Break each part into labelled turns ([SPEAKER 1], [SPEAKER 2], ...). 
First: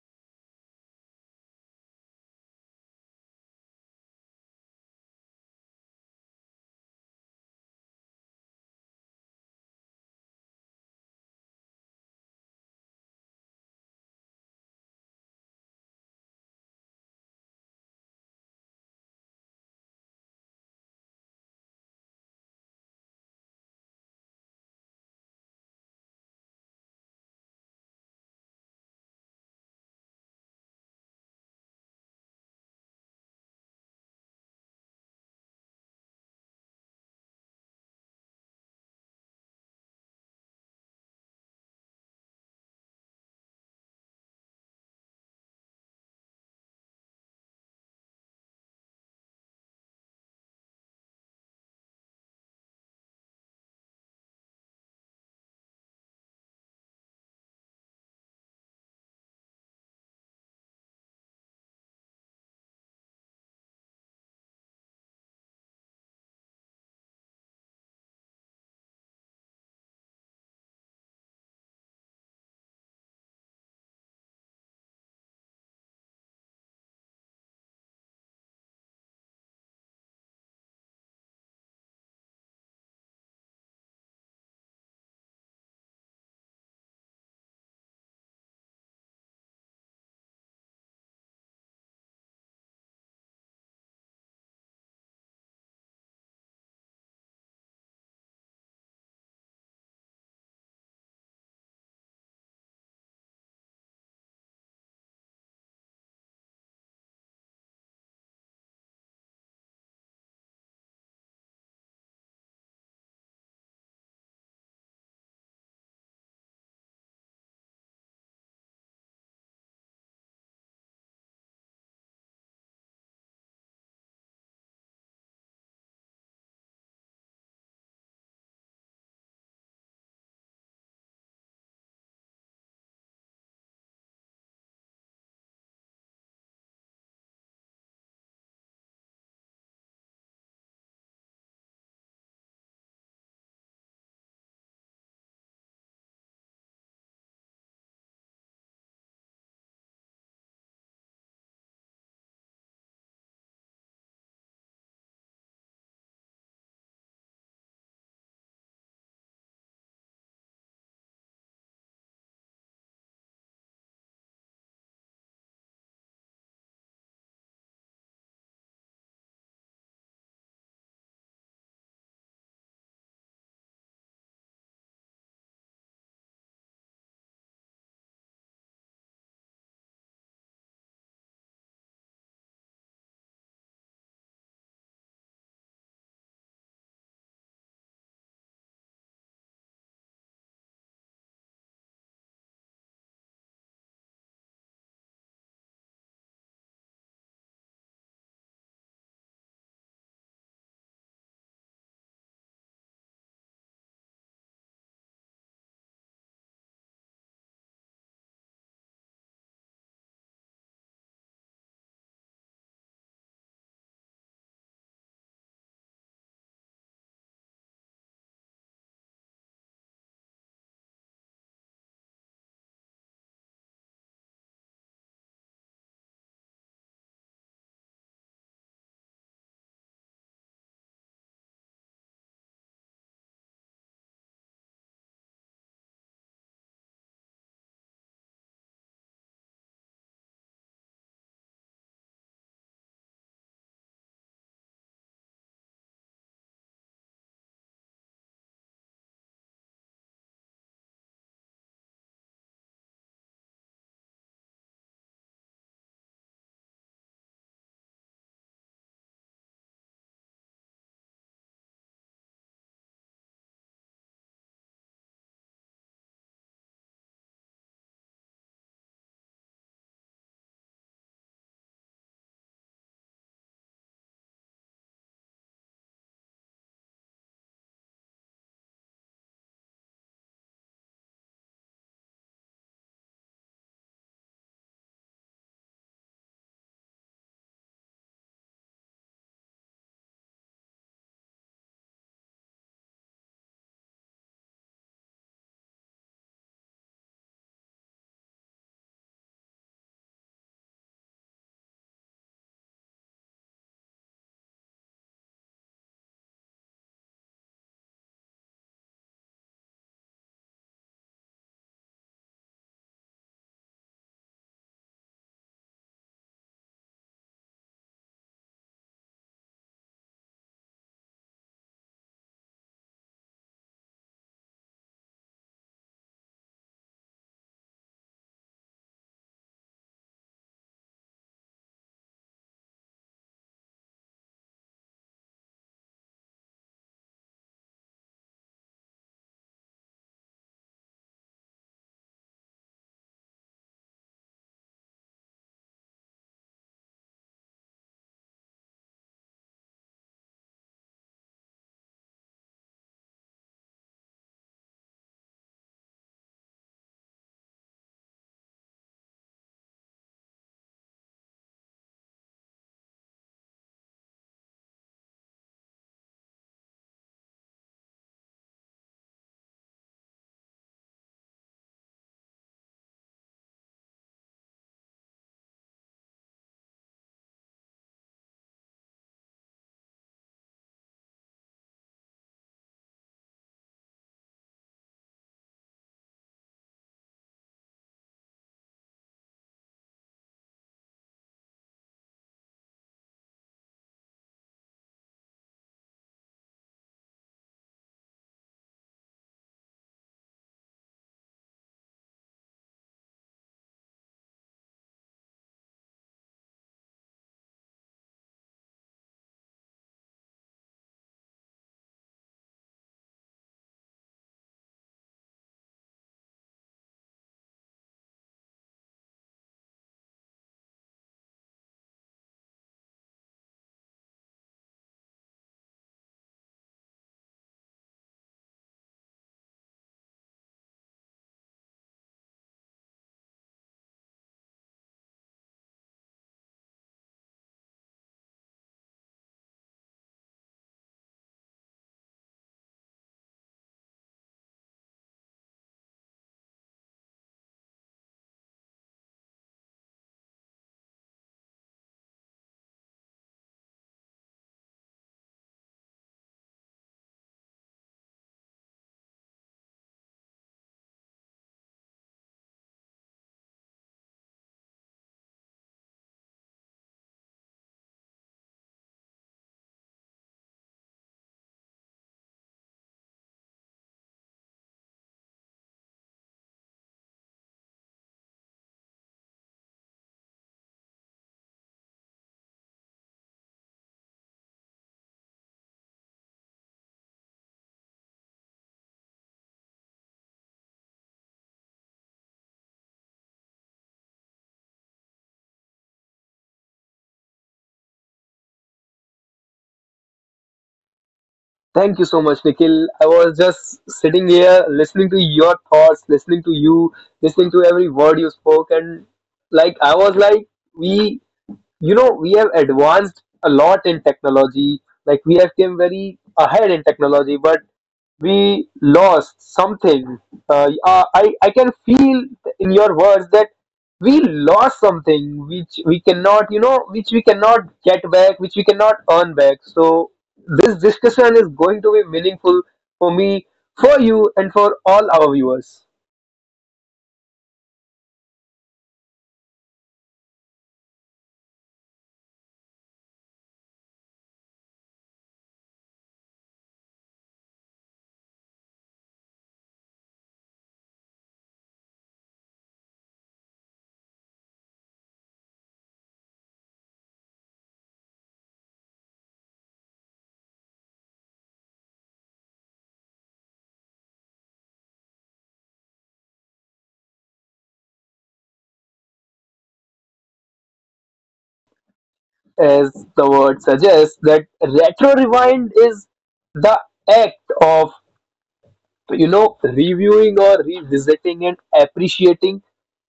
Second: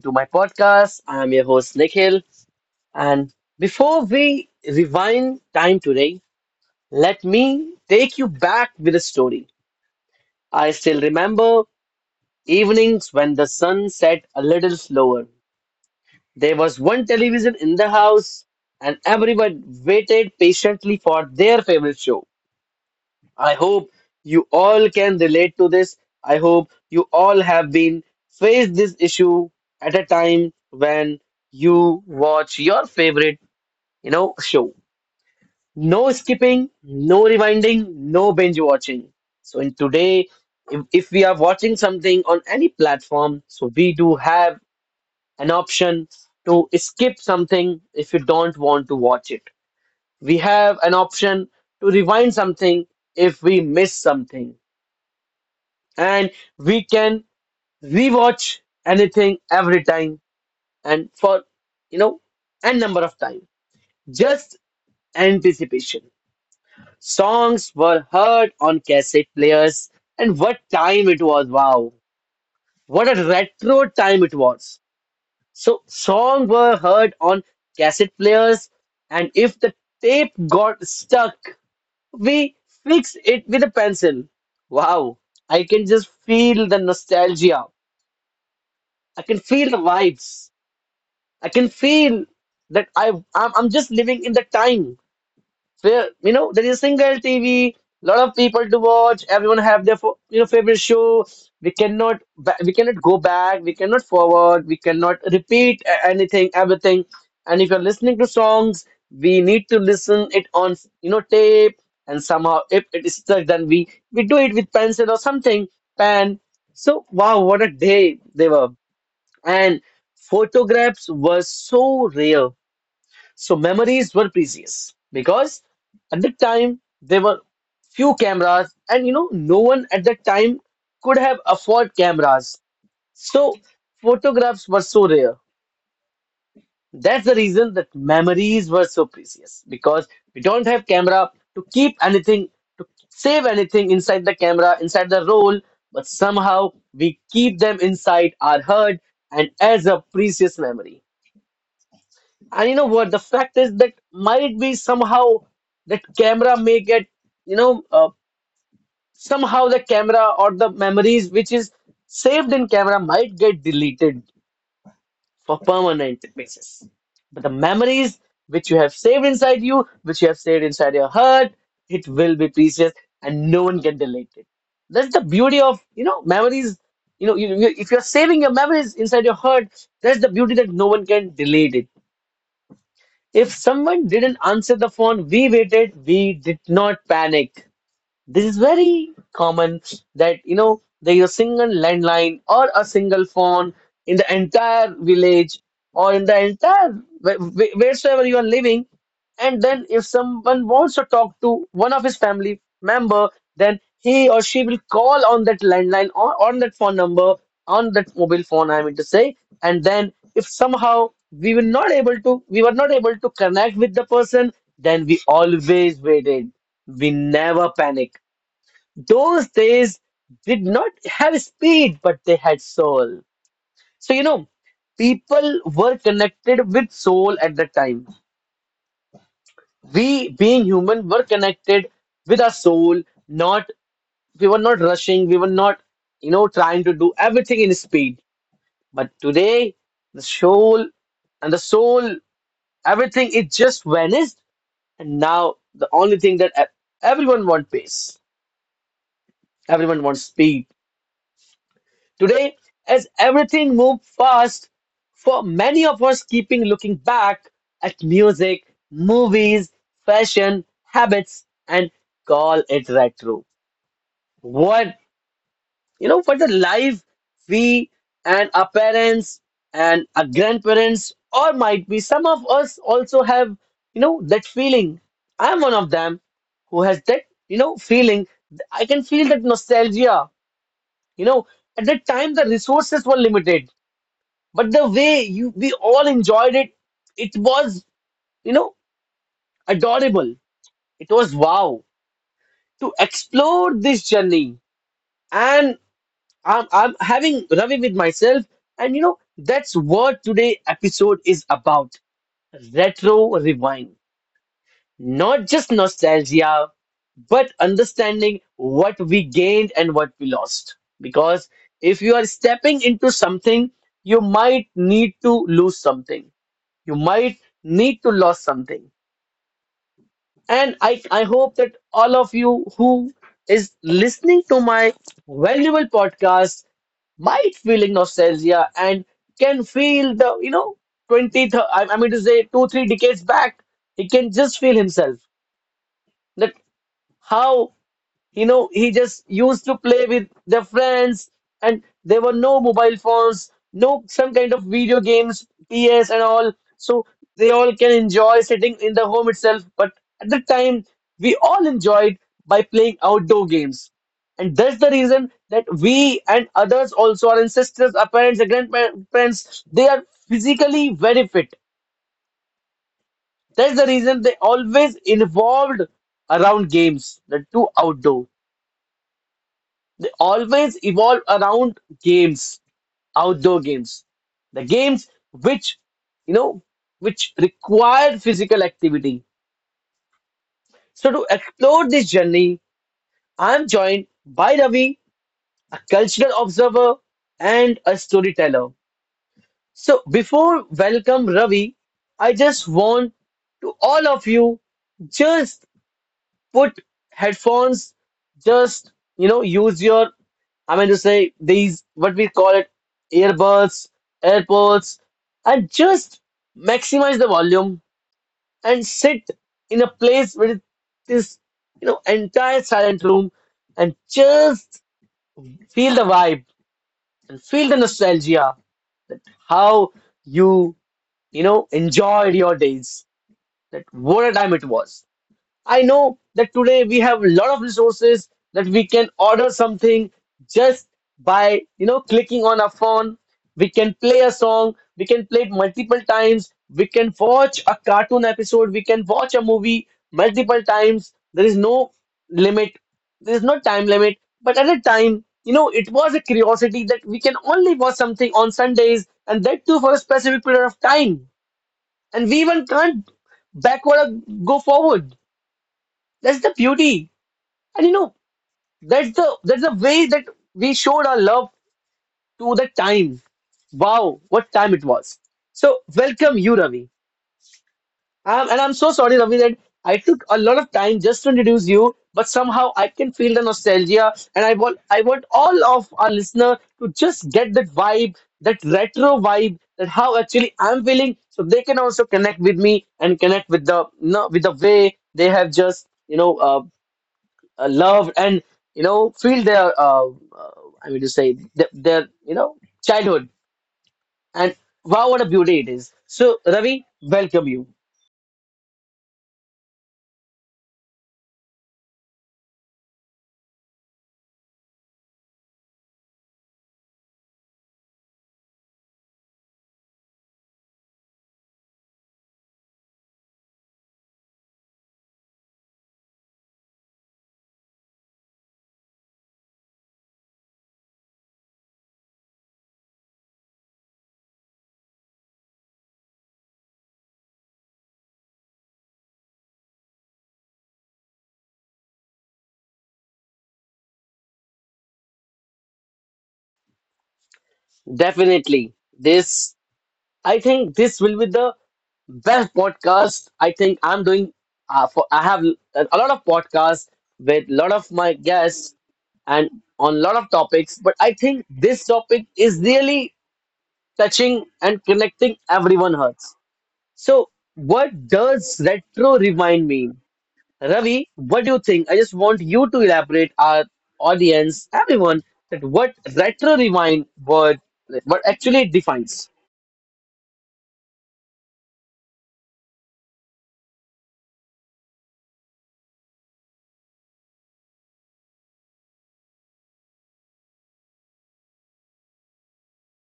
[SPEAKER 1] to my podcast. I'm your host, Nikhil. And before we rewind time today, let me take you back with a story. I still remember evenings when the sun set a little slower. There was one television in the house, and everyone waited patiently for their favorite show. I hope you all can relate to this. I hope you all have been faced this issue at a time when you watch your favorite, show. No skipping, no rewinding, no binge watching. So in today, if we are watching something on any platform, so we do have an option to skip something if you don't want to watch it. We have an option to rewind something if we miss something, and we can rewatch anything every time and for you know n number of time. Just anticipation. Songs were heard on cassette players, and what time it was. Wow, what a retro time it was. So songs were heard on cassette players, and if the tape got stuck, we fixed it with a pencil. Wow, I can just feel the nostalgia. I can feel the vibes. I can feel that I'm just living in the time where there is single TV, lot of people to watch. Everyone have their favorite show. We cannot go back. We cannot forward. We cannot repeat anything, everything. And if you're listening to songs, we need to listen it on tape. And somehow, if it is stuck, then we do it with pencil or something, pen. So wow, what a day they were, and photographs were so rare. So memories were precious because at that time there were few cameras, and no one at that time could have afford cameras. So photographs were so rare. That's the reason that memories were so precious because we don't have camera to keep anything, to save anything inside the camera, inside the roll, but somehow we keep them inside our heart and as a precious memory. And you know what? The fact is that might be somehow that camera may get, you know, uh, somehow, the camera or the memories which is saved in camera might get deleted for permanent basis. But the memories which you have saved inside you, which you have saved inside your heart, it will be precious and no one can delete it. That's the beauty of memories. If you're saving your memories inside your heart, that's the beauty that no one can delete it. If someone didn't answer the phone, we waited, we did not panic. This is very common that there is a single landline or a single phone in the entire village or in the entire wheresoever you are living. And then if someone wants to talk to one of his family member, then he or she will call on that landline or on that phone number on that mobile phone. I mean to say, and then if somehow we were not able to connect with the person, then we always waited. We never panic. Those days did not have speed, but they had soul. So, people were connected with soul at the time. We, being human, were connected with our soul, not we were not rushing, we were not, trying to do everything in speed. But today, the soul and the soul, everything, it just vanished. And now the only thing that everyone wants pace, everyone wants speed. Today, as everything moves fast, for many of us keeping looking back at music, movies, fashion, habits, and call it retro. What what the life we and our parents and our grandparents, or might be some of us also have that feeling. I'm one of them who has that feeling. I can feel that nostalgia. You know, at that time the resources were limited, but the way you we all enjoyed it, it was, you know, adorable. It was wow to explore this journey. And I'm having Ravi with myself. And that's what today episode is about. Retro rewind. Not just nostalgia, but understanding what we gained and what we lost. Because if you are stepping into something, you might need to lose you might something and I hope that all of you who is listening to my valuable podcast might feeling nostalgia and can feel the 20 I mean to say two three decades back. He can just feel himself that how he just used to play with their friends, and there were no mobile phones, no some kind of video games, ps and all. So they all can enjoy sitting in the home itself, but at the time we all enjoyed by playing outdoor games. And that's the reason that we and others, also our ancestors, our parents, our grandparents, they are physically very fit. That's the reason they always involved around games, the two outdoor. They always evolve around games, outdoor games, the games you know, which require physical activity. So to explore this journey, I'm joined by Ravi, a cultural observer and a storyteller. So before welcome Ravi, I just want to all of you just put headphones, just use your, I mean to say, these what we call it, earbuds, AirPods, and just maximize the volume and sit in a place where this entire silent room, and just feel the vibe and feel the nostalgia that how you you know enjoyed your days, that what a time it was. I know that today we have a lot of resources that we can order something just by clicking on a phone. We can play a song, we can play it multiple times, we can watch a cartoon episode, we can watch a movie multiple times. There is no limit, there is no time limit. But at a time, it was a curiosity that we can only watch something on Sundays and that too for a specific period of time. And we even can't backward or go forward. That's the beauty. And that's the way that we showed our love to the time. Wow, what time it was. So welcome you, Ravi. And I'm so sorry, Ravi, that I took a lot of time just to introduce you, but somehow I can feel the nostalgia, and I want all of our listener to just get that vibe, that retro vibe, that how actually I'm feeling, so they can also connect with me and connect with the no, with the way they have just loved, and feel their uh, I mean to say their, childhood, and wow what a beauty it is. So Ravi, welcome you.
[SPEAKER 2] Thank you so much, Nikhil. I was just sitting here listening to your thoughts, listening to you, listening to every word you spoke, and like I was like, we we have advanced a lot in technology, like we have came very ahead in technology, but we lost something. I can feel in your words that we lost something which we cannot, which we cannot get back, which we cannot earn back. So this discussion is going to be meaningful for me, for you, and for all our viewers.
[SPEAKER 1] Definitely, this I think this will be the best podcast I think I'm doing. For I have a lot of podcasts with a lot of my guests and on a lot of topics, but I think this topic is really touching and connecting everyone hearts. So, what does retro rewind mean? Ravi, what do you think? I just want you to elaborate our audience, everyone, that what retro rewind word, like, what actually it defines.
[SPEAKER 2] As the word suggests, that retro rewind is the act of, you know, reviewing or revisiting and appreciating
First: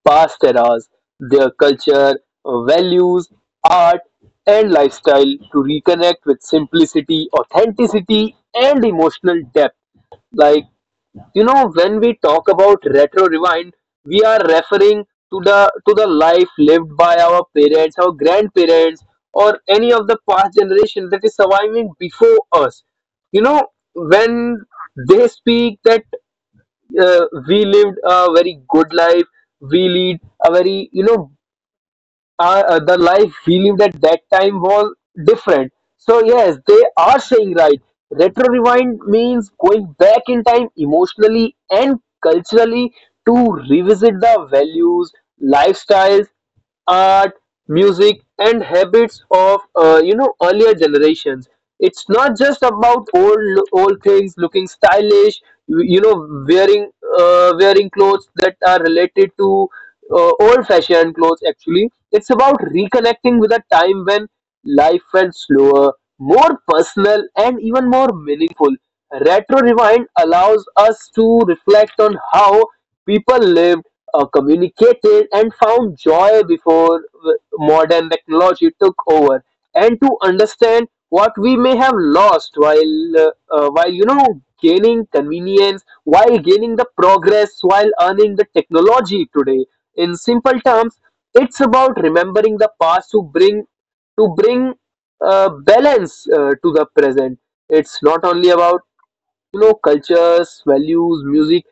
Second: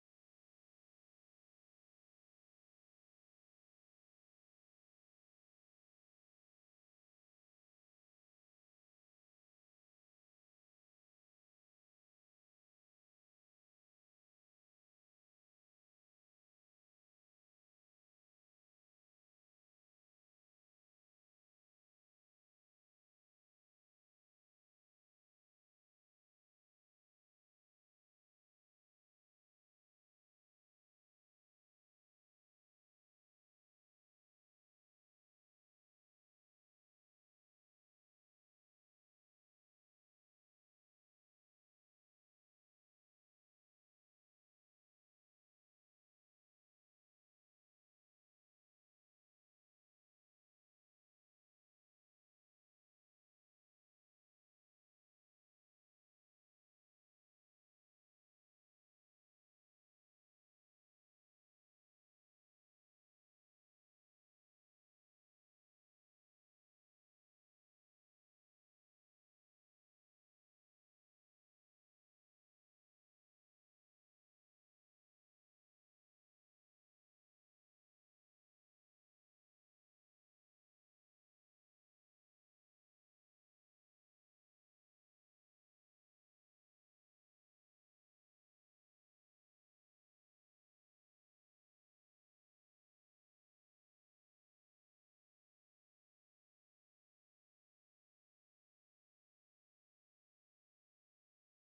[SPEAKER 2] past eras, their culture, values, art, and lifestyle to reconnect with simplicity, authenticity, and emotional depth. Like, you know, when we talk about retro rewind, we are referring to the life lived by our parents, our grandparents, or any of the past generation that is surviving before us. You know, when they speak that we lived a very good life, we lead a very, you know, the life we lived at that time was different. So yes, they are saying right. Retro rewind means going back in time emotionally and culturally to revisit the values, lifestyles, art, music, and habits of, you know, earlier generations. It's not just about old things looking stylish, you know, wearing wearing clothes that are related to old fashioned clothes actually. It's about reconnecting with a time when life felt slower, more personal, and even more meaningful. Retro Rewind allows us to reflect on how people lived, communicated, and found joy before modern technology took over and to understand what we may have lost while while, you know, gaining convenience, while gaining the progress, while earning the technology today. In simple terms, it's about remembering the past to bring balance to the present. It's not only about, you know, cultures, values, music,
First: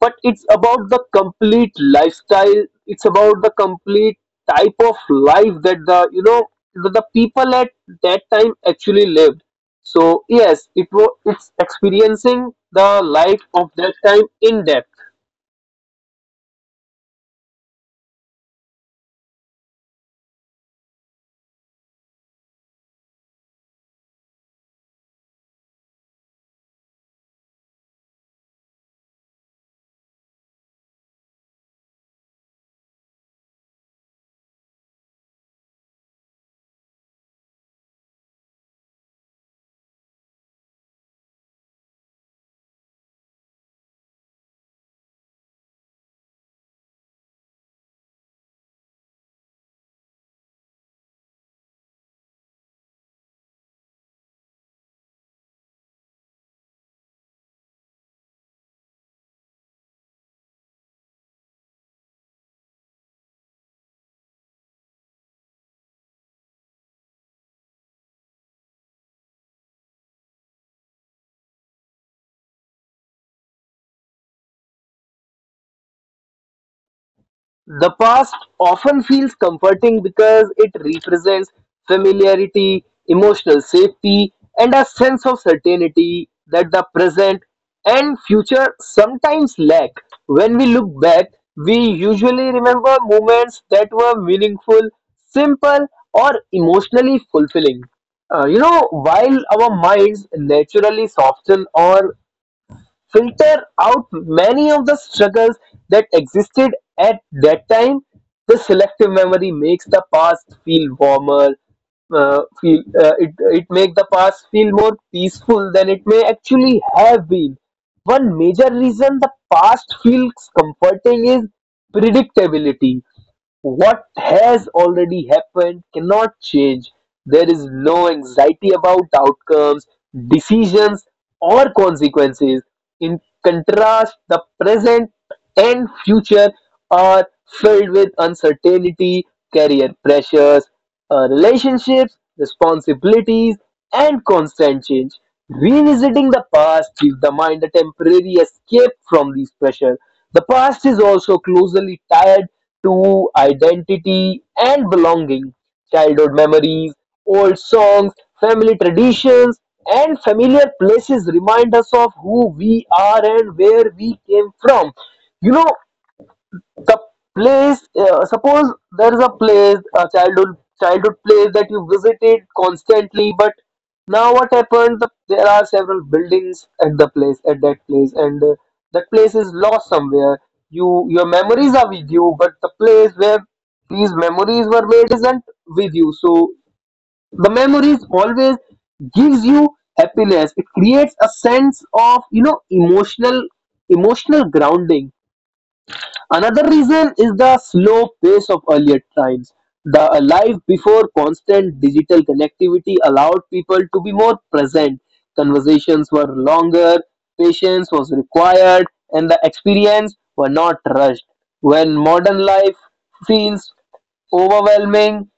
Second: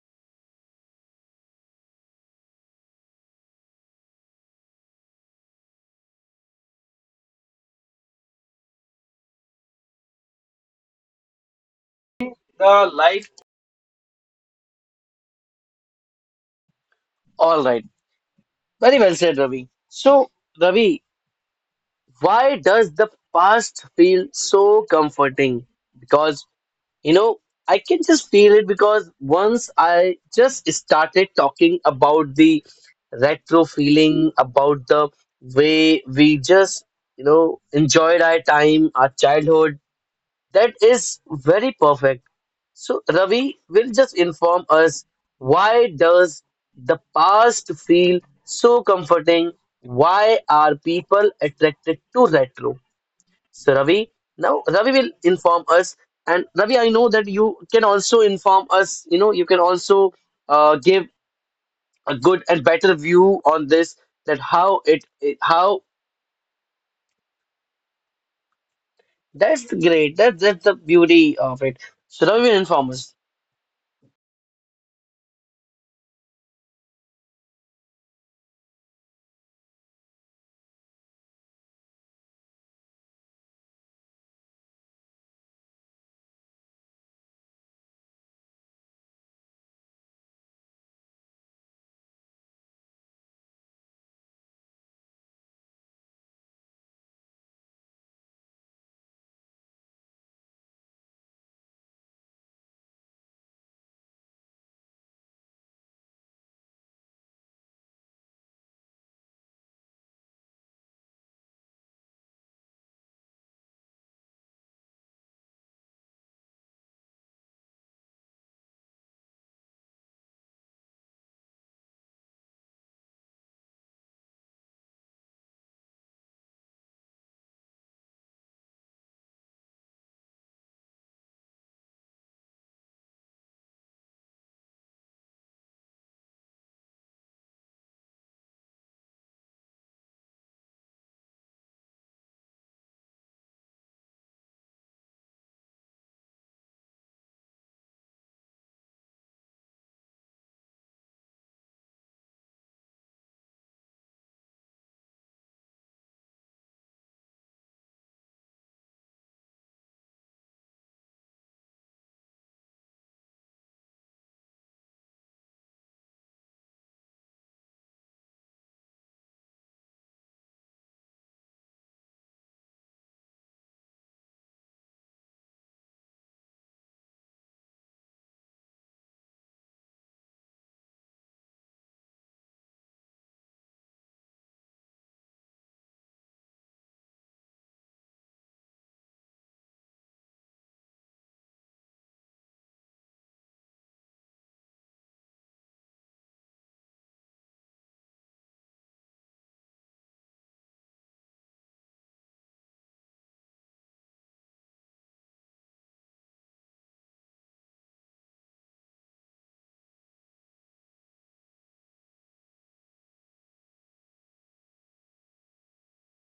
[SPEAKER 2] but it's about the complete lifestyle, it's about the complete type of life that the people at that time actually lived. So yes, it's experiencing the
[SPEAKER 1] The life.
[SPEAKER 2] life of that time in depth.
[SPEAKER 1] All right. Very well said, Ravi. So, Ravi, why does the past feel so comforting? Because. You know, I can just feel it because once I just started talking about the retro feeling, about the way we just enjoyed our time, our childhood, that is very perfect. So, Ravi will just inform us why does the past feel so comforting? Why are people attracted to retro? So Ravi, now Ravi will inform us, and Ravi, I know that you can also inform us. You can also give a good and better view on this. That how it how that's great. That's the beauty of it. So Ravi will inform us.
[SPEAKER 2] The past often feels comforting because it represents familiarity, emotional safety, and a sense of certainty that the present and future sometimes lack. When we look back, we usually remember moments that were meaningful, simple, or emotionally fulfilling. You know, while our minds naturally soften or filter out many of the struggles that existed at that time. The selective memory makes the past feel warmer, feel it it make the past feel more peaceful than it may actually have been. One major reason the past feels comforting is predictability. What has already happened cannot change. There is no anxiety about outcomes, decisions, or consequences. In contrast, the present and future are filled with uncertainty, career pressures, our relationships, responsibilities, and constant change. Revisiting the past gives the mind a temporary escape from these pressure. The past is also closely tied to identity and belonging. Childhood memories, old songs, family traditions, and familiar places remind us of who we are and where we came from. You know, the place, suppose there is a place, a childhood place that you visited constantly, but now what happened, there are several buildings at the place at that place, and that place is lost somewhere. You, your memories are with you, but the place where these memories were made isn't with you. So the memories always gives you happiness. It creates a sense of, you know, emotional grounding. Another reason is the slow pace of earlier times. The life before constant digital connectivity allowed people to be more present. Conversations were longer, patience was required, and the experience were not rushed. When modern life feels overwhelming,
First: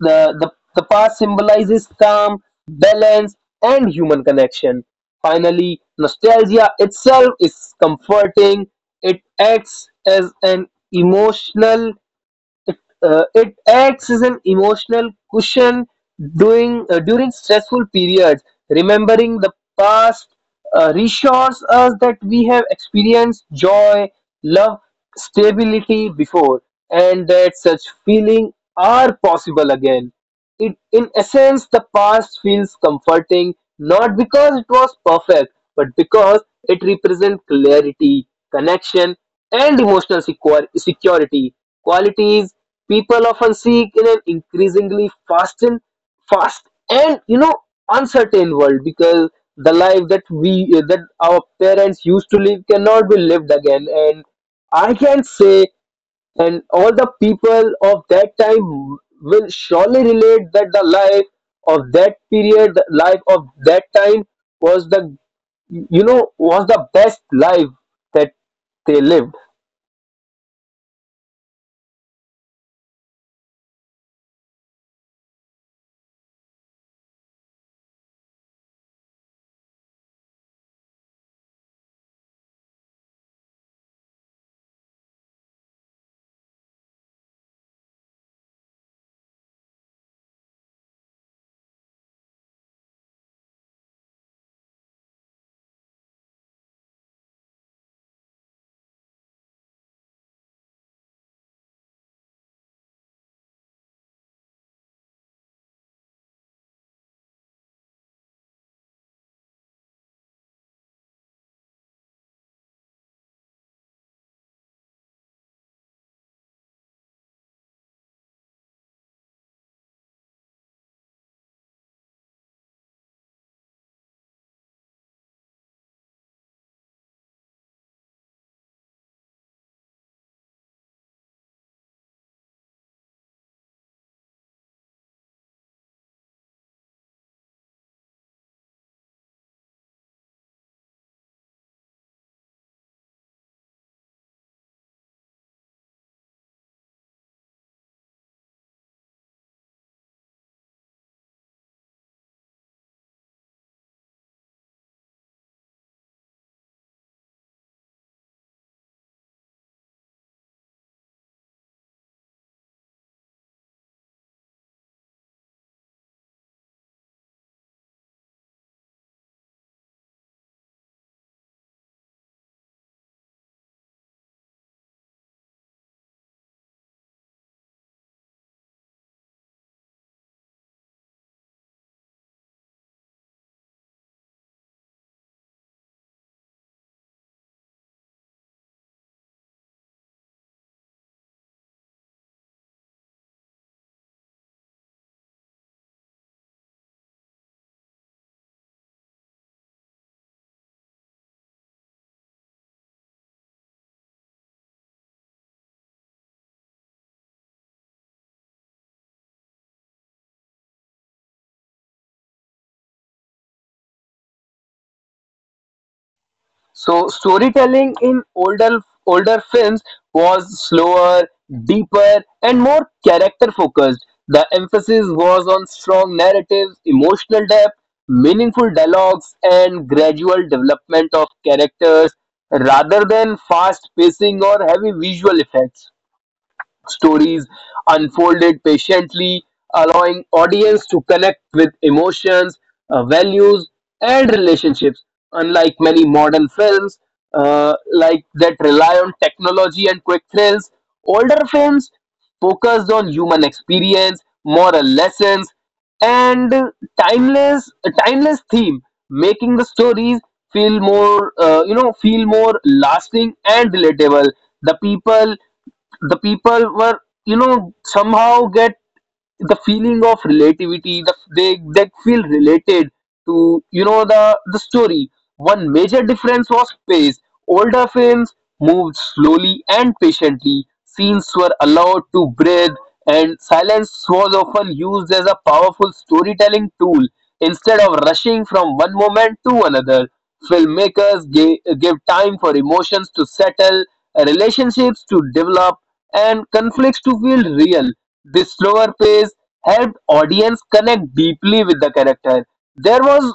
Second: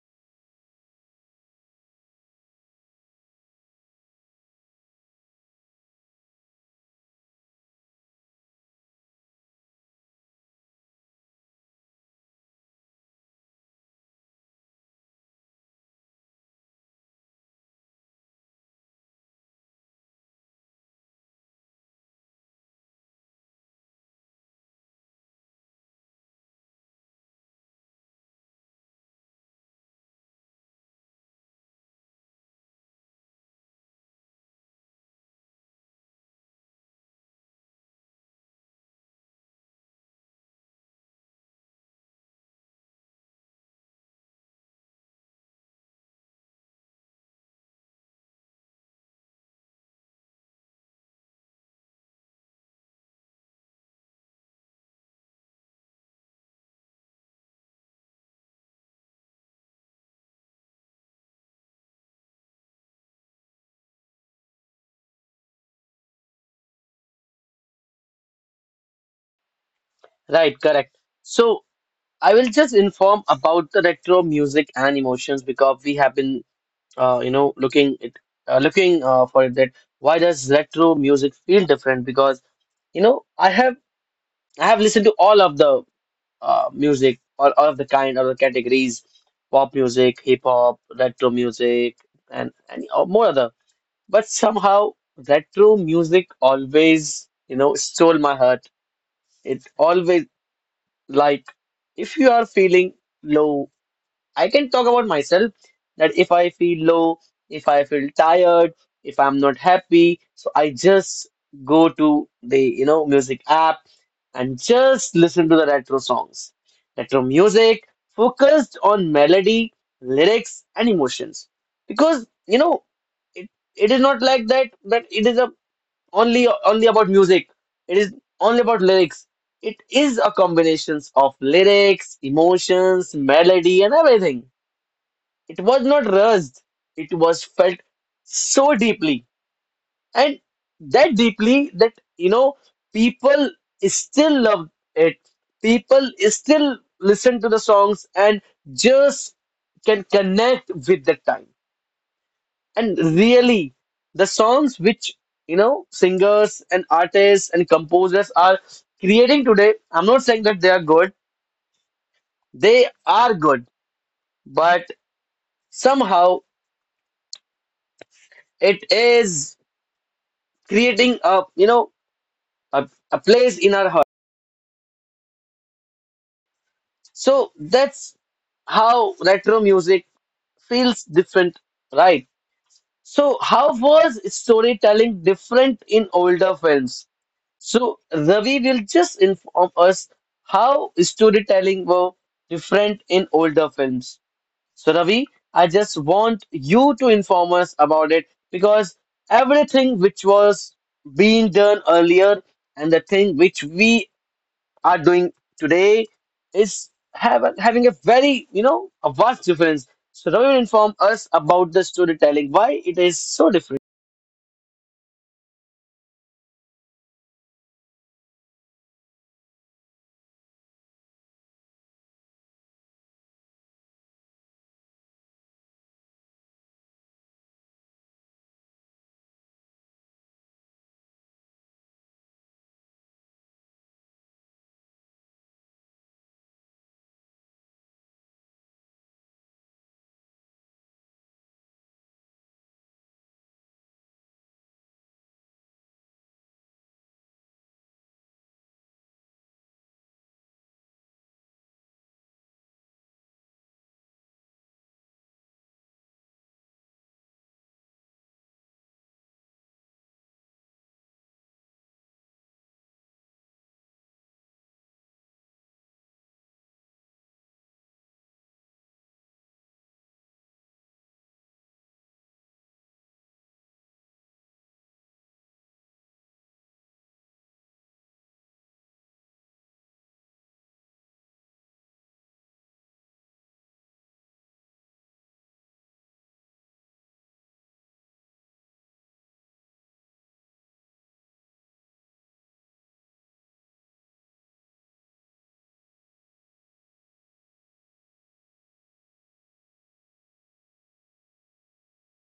[SPEAKER 2] the, the, the past symbolizes calm, balance, and human connection. Finally, nostalgia itself is comforting. It acts as an emotional it, it acts as an emotional cushion during during stressful periods. Remembering the past reassures us that we have experienced joy, love, stability before, and that such feelings are possible again. In essence, the past feels comforting not because it was perfect, but because it represents clarity, connection, and emotional security, qualities people often seek in an increasingly fast and, you know, uncertain world, because the life that we that our parents used to live cannot be lived again. And I can say, and all the people of that time will surely relate that the life of that time was the, you know, was the best life that they lived.
[SPEAKER 1] Right, correct. So I will just inform about the retro music and emotions because we have been, uh, you know, looking it, looking for it. That why does retro music feel different? Because you know, I have I have listened to all of the music, all of the kind, all the categories, pop music, hip hop, retro music, and more other. But somehow retro music always stole my heart. It always like if you are feeling low I can talk about myself that if I feel low, if I feel tired, if I'm not happy, so I just go to the music app and just listen to the retro songs. Retro music focused on melody, lyrics, and emotions. Because you know it, it is not like that it is a only only about music. It is only about lyrics. It is a combinations of lyrics, emotions, melody, and everything. It was not rushed. It was felt so deeply. And that deeply that, you know, people still love it. People still listen to the songs and just can connect with the time. And really, the songs which, you know, singers and artists and composers are creating today, I'm not saying that they are good, but somehow it is. Creating a a place in our heart, so that's how retro music feels different, right? So how was storytelling different in older films? So Ravi will just inform us how storytelling were different in older films. So Ravi, I just want you to inform us about it, because everything which was being done earlier and the thing which we are doing today is having a very, you know, a vast difference. So Ravi will inform us about the storytelling, why it is so different.
[SPEAKER 2] So storytelling in older films was slower, deeper, and more character focused. The emphasis was on strong narratives, emotional depth, meaningful dialogues, and gradual development of characters rather than fast pacing or heavy visual effects. Stories unfolded patiently, allowing audience to connect with emotions, values, and relationships. Unlike many modern films, like that rely on technology and quick thrills, older films focused on human experience, moral lessons, and timeless timeless theme, making the stories feel more, you know, feel more lasting and relatable. The people the people were, you know, somehow get the feeling of relativity, they feel related to, you know, the story. One major difference was pace. Older films moved slowly and patiently. Scenes were allowed to breathe, and silence was often used as a powerful storytelling tool. Instead of rushing from one moment to another, filmmakers gave time for emotions to settle, relationships to develop, and conflicts to feel real. This slower pace helped audience connect deeply with the character. There was,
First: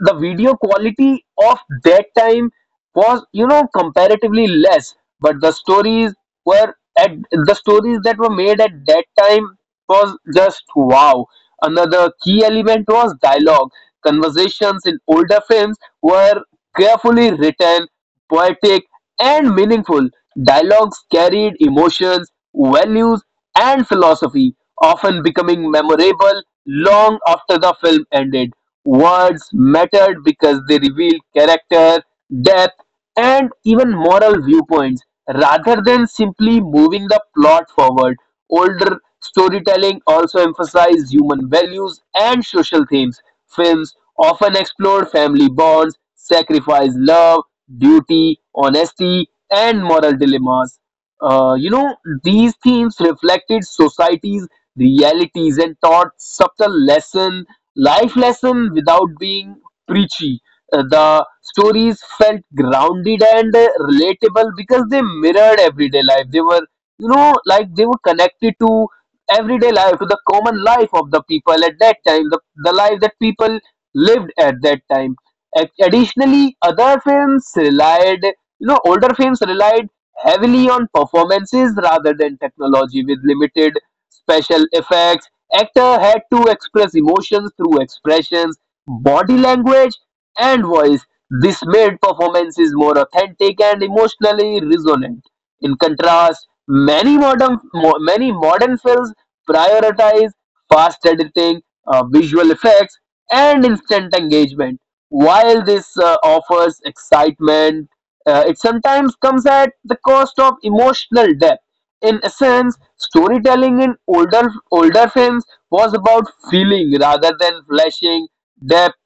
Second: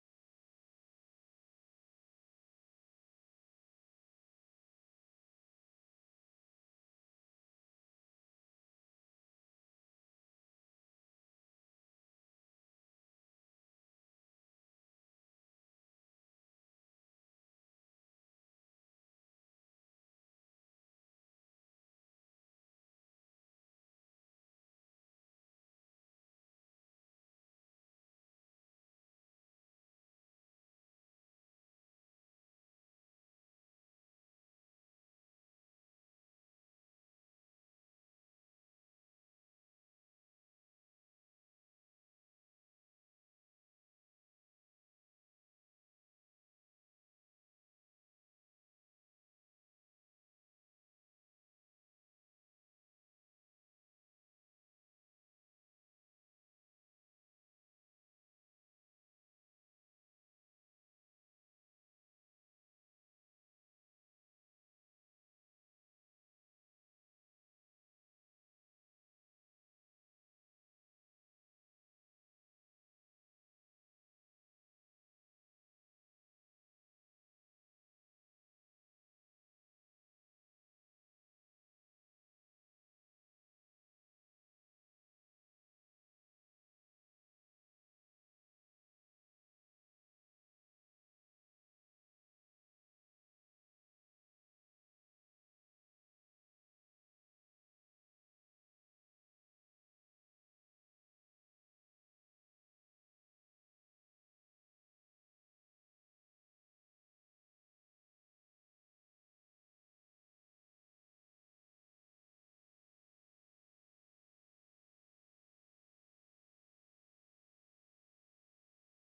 [SPEAKER 2] the video quality of that time was, you know, comparatively less, but the stories that were made at that time was just wow. Another key element was dialogue. Conversations in older films were carefully written, poetic, and meaningful. Dialogues carried emotions, values, and philosophy, often becoming memorable long after the film ended. Words mattered because they revealed character, depth, and even moral viewpoints rather than simply moving the plot forward. Older storytelling also emphasized human values and social themes. Films often explored family bonds, sacrifice, love, duty, honesty, and moral dilemmas. You know, these themes reflected society's realities and taught subtle lesson, life lesson without being preachy. The stories felt grounded and relatable because they mirrored everyday life. They were, you know, like they were connected to everyday life, to the common life of the people at that time, the life that people lived at that time. Additionally, other films relied you know older films relied heavily on performances rather than technology, with limited special effects. Actor had to express emotions through expressions, body language, and voice. This made performances more authentic and emotionally resonant. In contrast, many many modern films prioritize fast editing, visual effects, and instant engagement. While this offers excitement, it sometimes comes at the cost of emotional depth. In essence, storytelling in older films was about feeling rather than flashing, depth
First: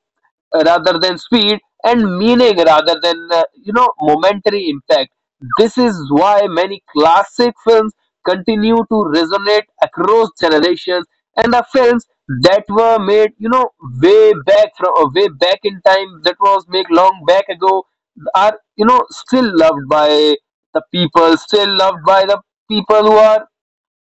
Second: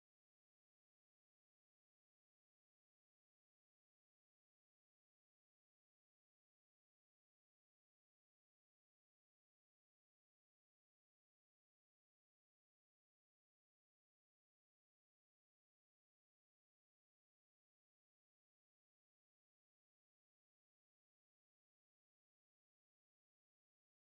[SPEAKER 2] rather than speed, and meaning rather than, you know, momentary impact. This is why many classic films continue to resonate across generations, and are films that were made, you know, way back from, way back in time, that was made long back ago, are, you know, still loved by the people who are,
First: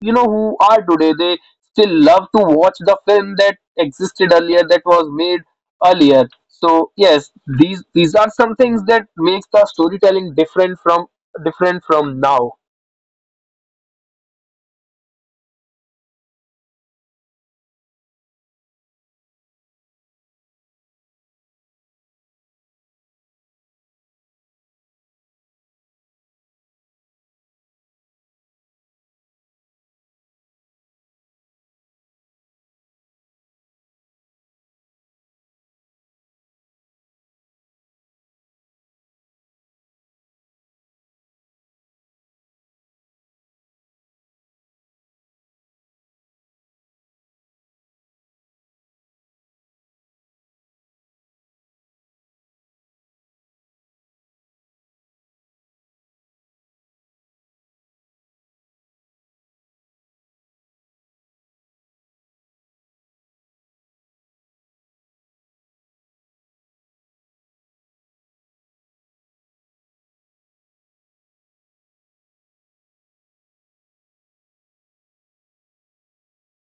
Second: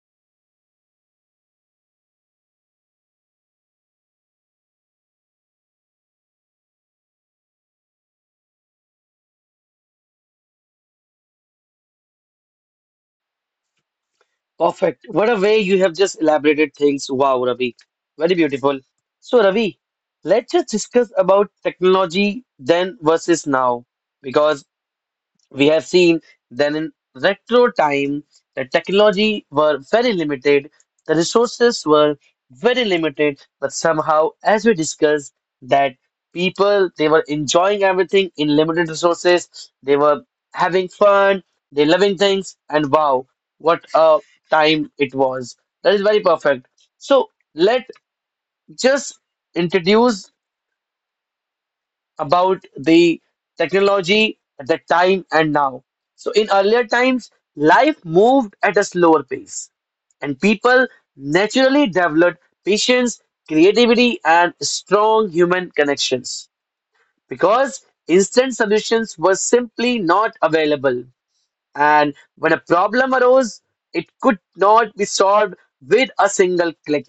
[SPEAKER 2] you know, who are today, they still love to watch the film that existed earlier, that was made earlier. So yes, these are some things that makes the storytelling different from, now.
[SPEAKER 1] Perfect. What a way you have just elaborated things. Wow, Ravi, very beautiful. So Ravi, let's just discuss about technology then versus now, because we have seen that in retro time, the technology were very limited, the resources were very limited, but somehow, as we discussed, that people they were enjoying everything in limited resources, they were having fun, they loving things, and wow, what a time it was. That is very perfect. So let just introduce about the technology at that time and now. So, in earlier times, life moved at a slower pace, and people naturally developed patience, creativity, and strong human connections because instant solutions were simply not available. And when a problem arose, it could not be solved with a single click,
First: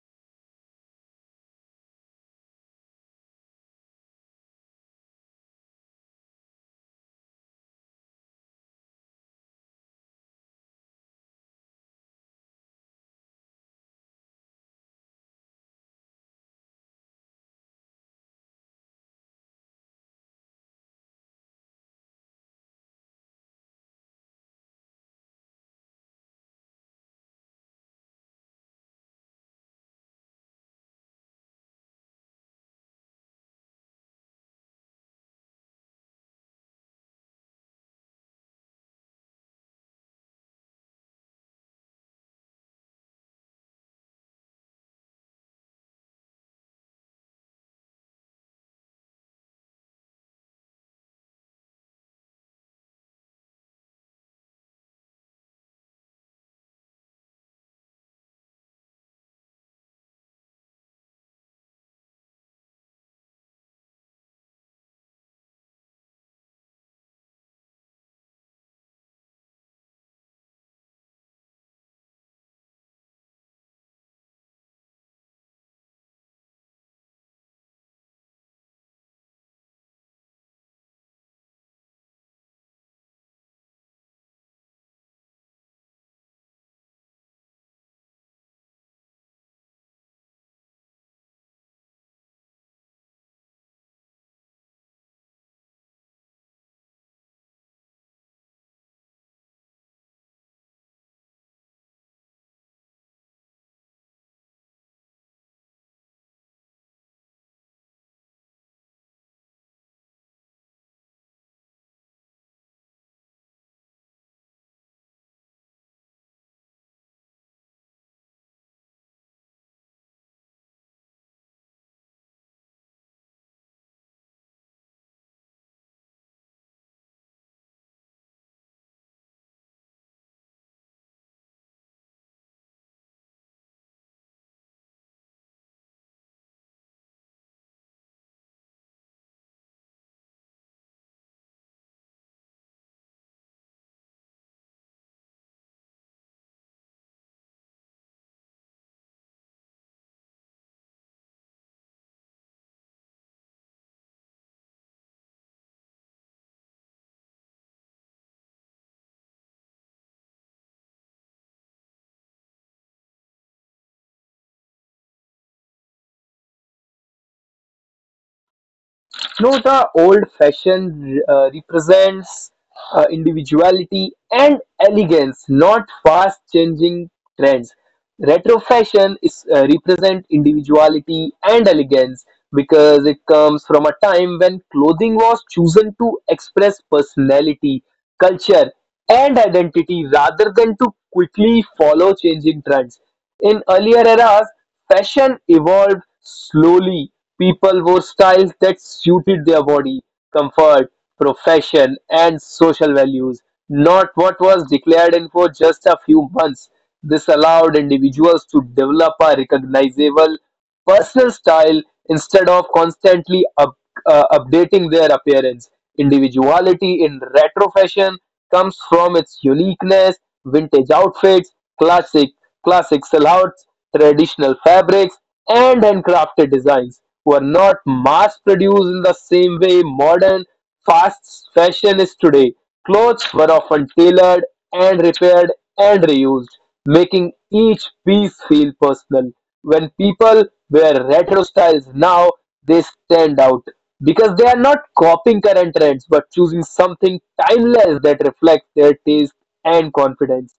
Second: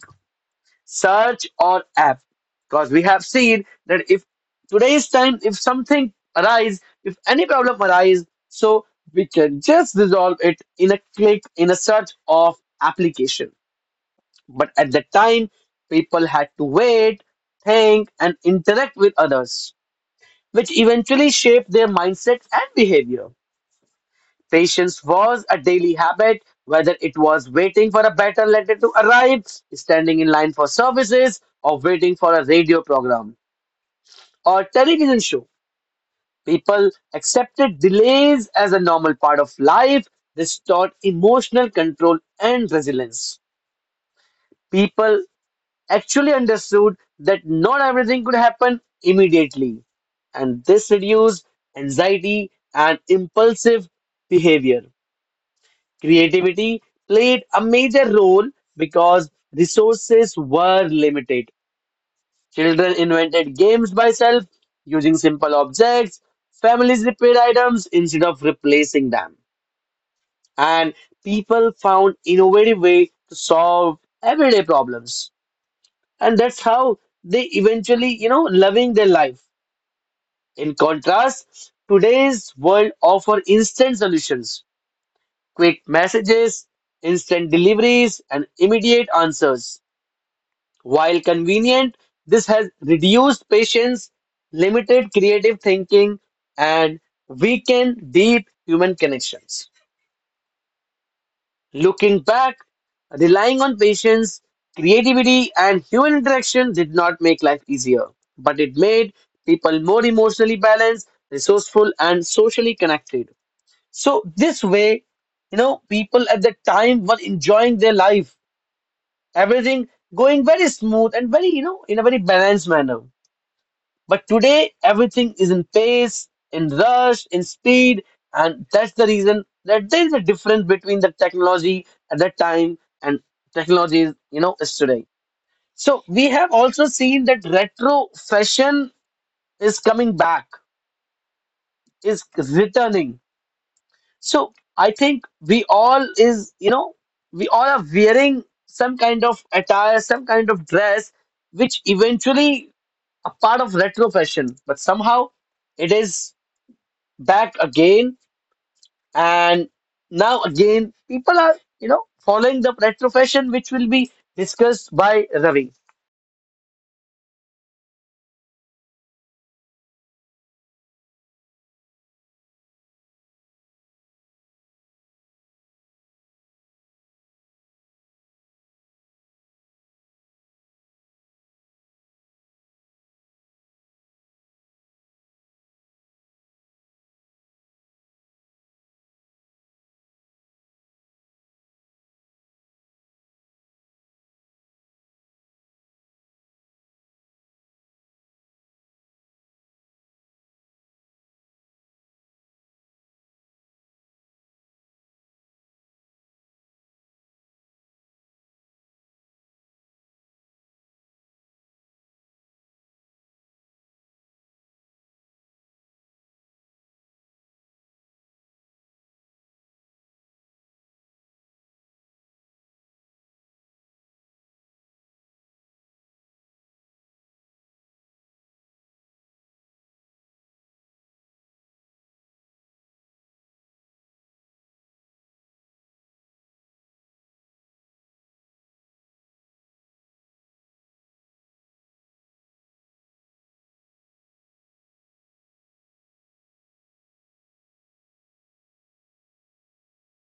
[SPEAKER 1] search or app. Because we have seen that if today's time, if something arise, if any problem arise, so we can just resolve it in a click, in a search of application. But at that time, people had to wait, think and interact with others, which eventually shaped their mindset and behavior. Patience was a daily habit, whether it was waiting for a better letter to arrive, standing in line for services, or waiting for a radio program or television show. People accepted delays as a normal part of life. This taught emotional control and resilience. People actually understood that not everything could happen immediately, and this reduced anxiety and impulsive behavior. Creativity played a major role because resources were limited. Children invented games by self using simple objects. Families repaired items instead of replacing them. And people found innovative way to solve everyday problems. And that's how they eventually, you know, loving their life. In contrast, today's world offer instant solutions, quick messages, instant deliveries, and immediate answers. While convenient, this has reduced patience, limited creative thinking, and weakened deep human connections. Looking back, relying on patience, creativity, and human interaction did not make life easier, but it made people more emotionally balanced, resourceful, and socially connected. So this way, you know, people at that time were enjoying their life, everything going very smooth and very, you know, in a very balanced manner. But today, everything is in pace, in rush, in speed, and that's the reason that there is a difference between the technology at that time and technology, you know, is today. So we have also seen that retro fashion is coming back, is returning. So I think we all is, you know, we all are wearing some kind of attire, some kind of dress, which eventually a part of retro fashion, but somehow it is back again. And now again, people are, you know, following the retro fashion, which will be discussed by Ravi.
[SPEAKER 2] No, the old fashion represents individuality and elegance, not fast changing trends. Retro fashion is, represent individuality and elegance because it comes from a time when clothing was chosen to express personality, culture, and identity rather than to quickly follow changing trends. In earlier eras, fashion evolved slowly. People wore styles that suited their body, comfort, profession, and social values, not what was declared in for just a few months. This allowed individuals to develop a recognizable personal style instead of constantly updating their appearance. Individuality in retro fashion comes from its uniqueness. Vintage outfits, classic classic silhouettes, traditional fabrics, and handcrafted designs were not mass produced in the same way modern fast fashion is today. Clothes were often tailored and repaired and reused, making each piece feel personal. When people wear retro styles now, they stand out because they are not copying current trends but choosing something timeless that reflects their taste and confidence.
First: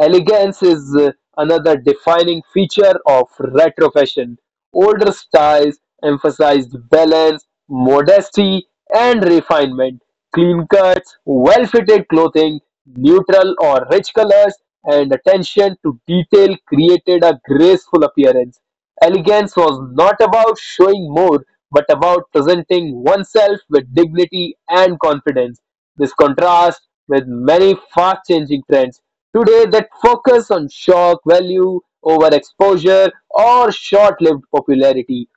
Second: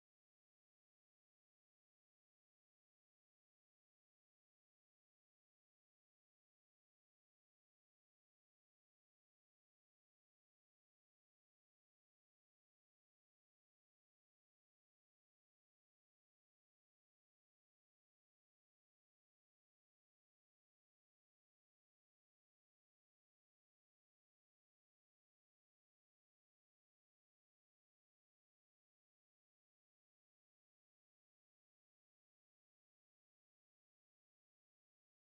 [SPEAKER 2] Elegance is, another defining feature of retro fashion. Older styles emphasized balance, modesty, and refinement. Clean cuts, well fitted clothing, neutral or rich colors, and attention to detail created a graceful appearance. Elegance was not about showing more, but about presenting oneself with dignity and confidence. This contrasts with many fast-changing trends today that focus on shock value over exposure or short-lived popularity.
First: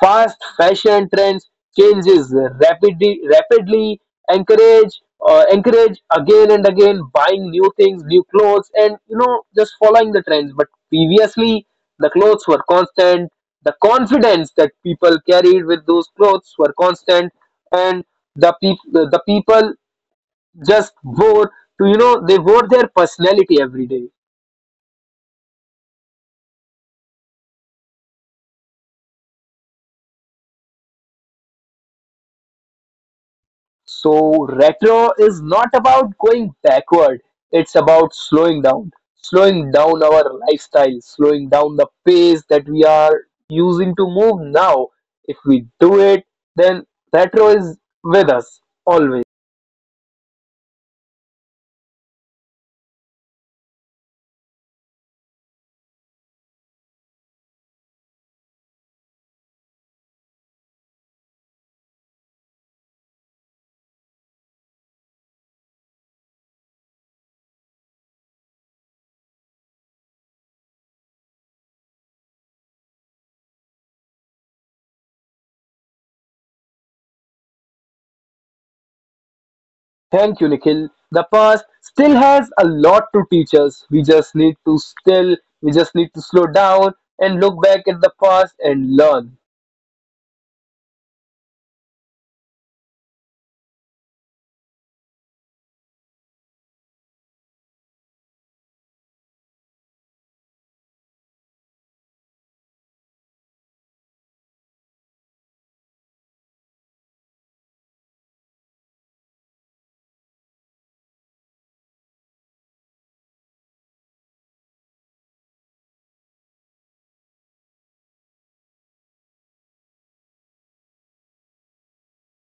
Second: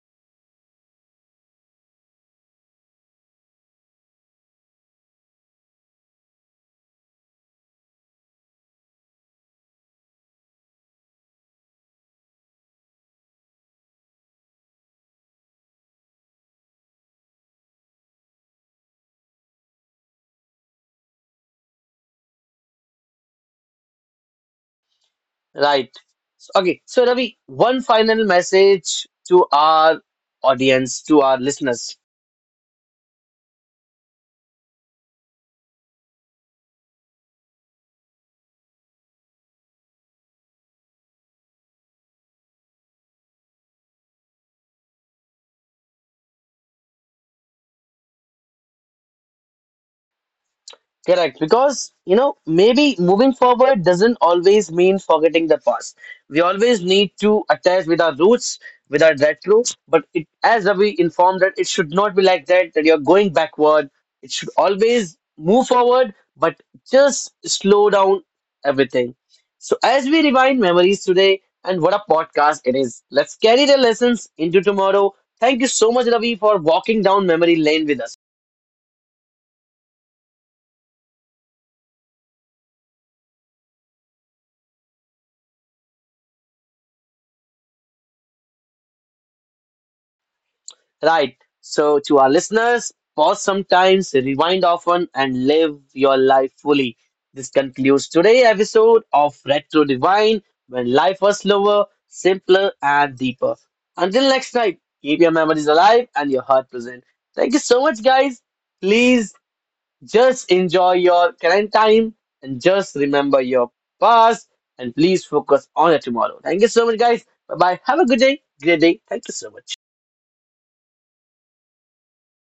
[SPEAKER 2] Fast fashion trends changes rapidly encourage, encourage again and again buying new things, new clothes, and, you know, just following the trends. But previously, the clothes were constant. The confidence that people carried with those clothes were constant, and the people just vote to, you know, they vote their personality every day.
[SPEAKER 1] Right. So, okay. So Ravi, one final message to our audience, to our listeners.
[SPEAKER 2] So retro is not about going backward. It's about slowing down, slowing down our lifestyle, slowing down the pace that we are using to move now. If we do it, then retro is with us always.
[SPEAKER 1] Correct, because you know, maybe moving forward doesn't always mean forgetting the past. We always need to attach with our roots, with our retro, but it, as Ravi informed, that it should not be like that, that you're going backward. It should always move forward, but just slow down everything. So as we rewind memories today, and what a podcast it is. Let's carry the lessons into tomorrow. Thank you so much, Ravi, for walking down memory lane with us.
[SPEAKER 2] Thank you, Nikhil. The past still has a lot to teach us. We just need to slow down and look back at the past and learn.
[SPEAKER 1] Right. So, to our listeners, pause sometimes, rewind often, and live your life fully. This concludes today's episode of Retro Divine, when life was slower, simpler, and deeper. Until next time, keep your memories alive and your heart present. Thank you so much, guys. Please just enjoy your current time and just remember your past and please focus on it tomorrow. Thank you so much, guys. Bye bye. Have a good day. Great day. Thank you so much.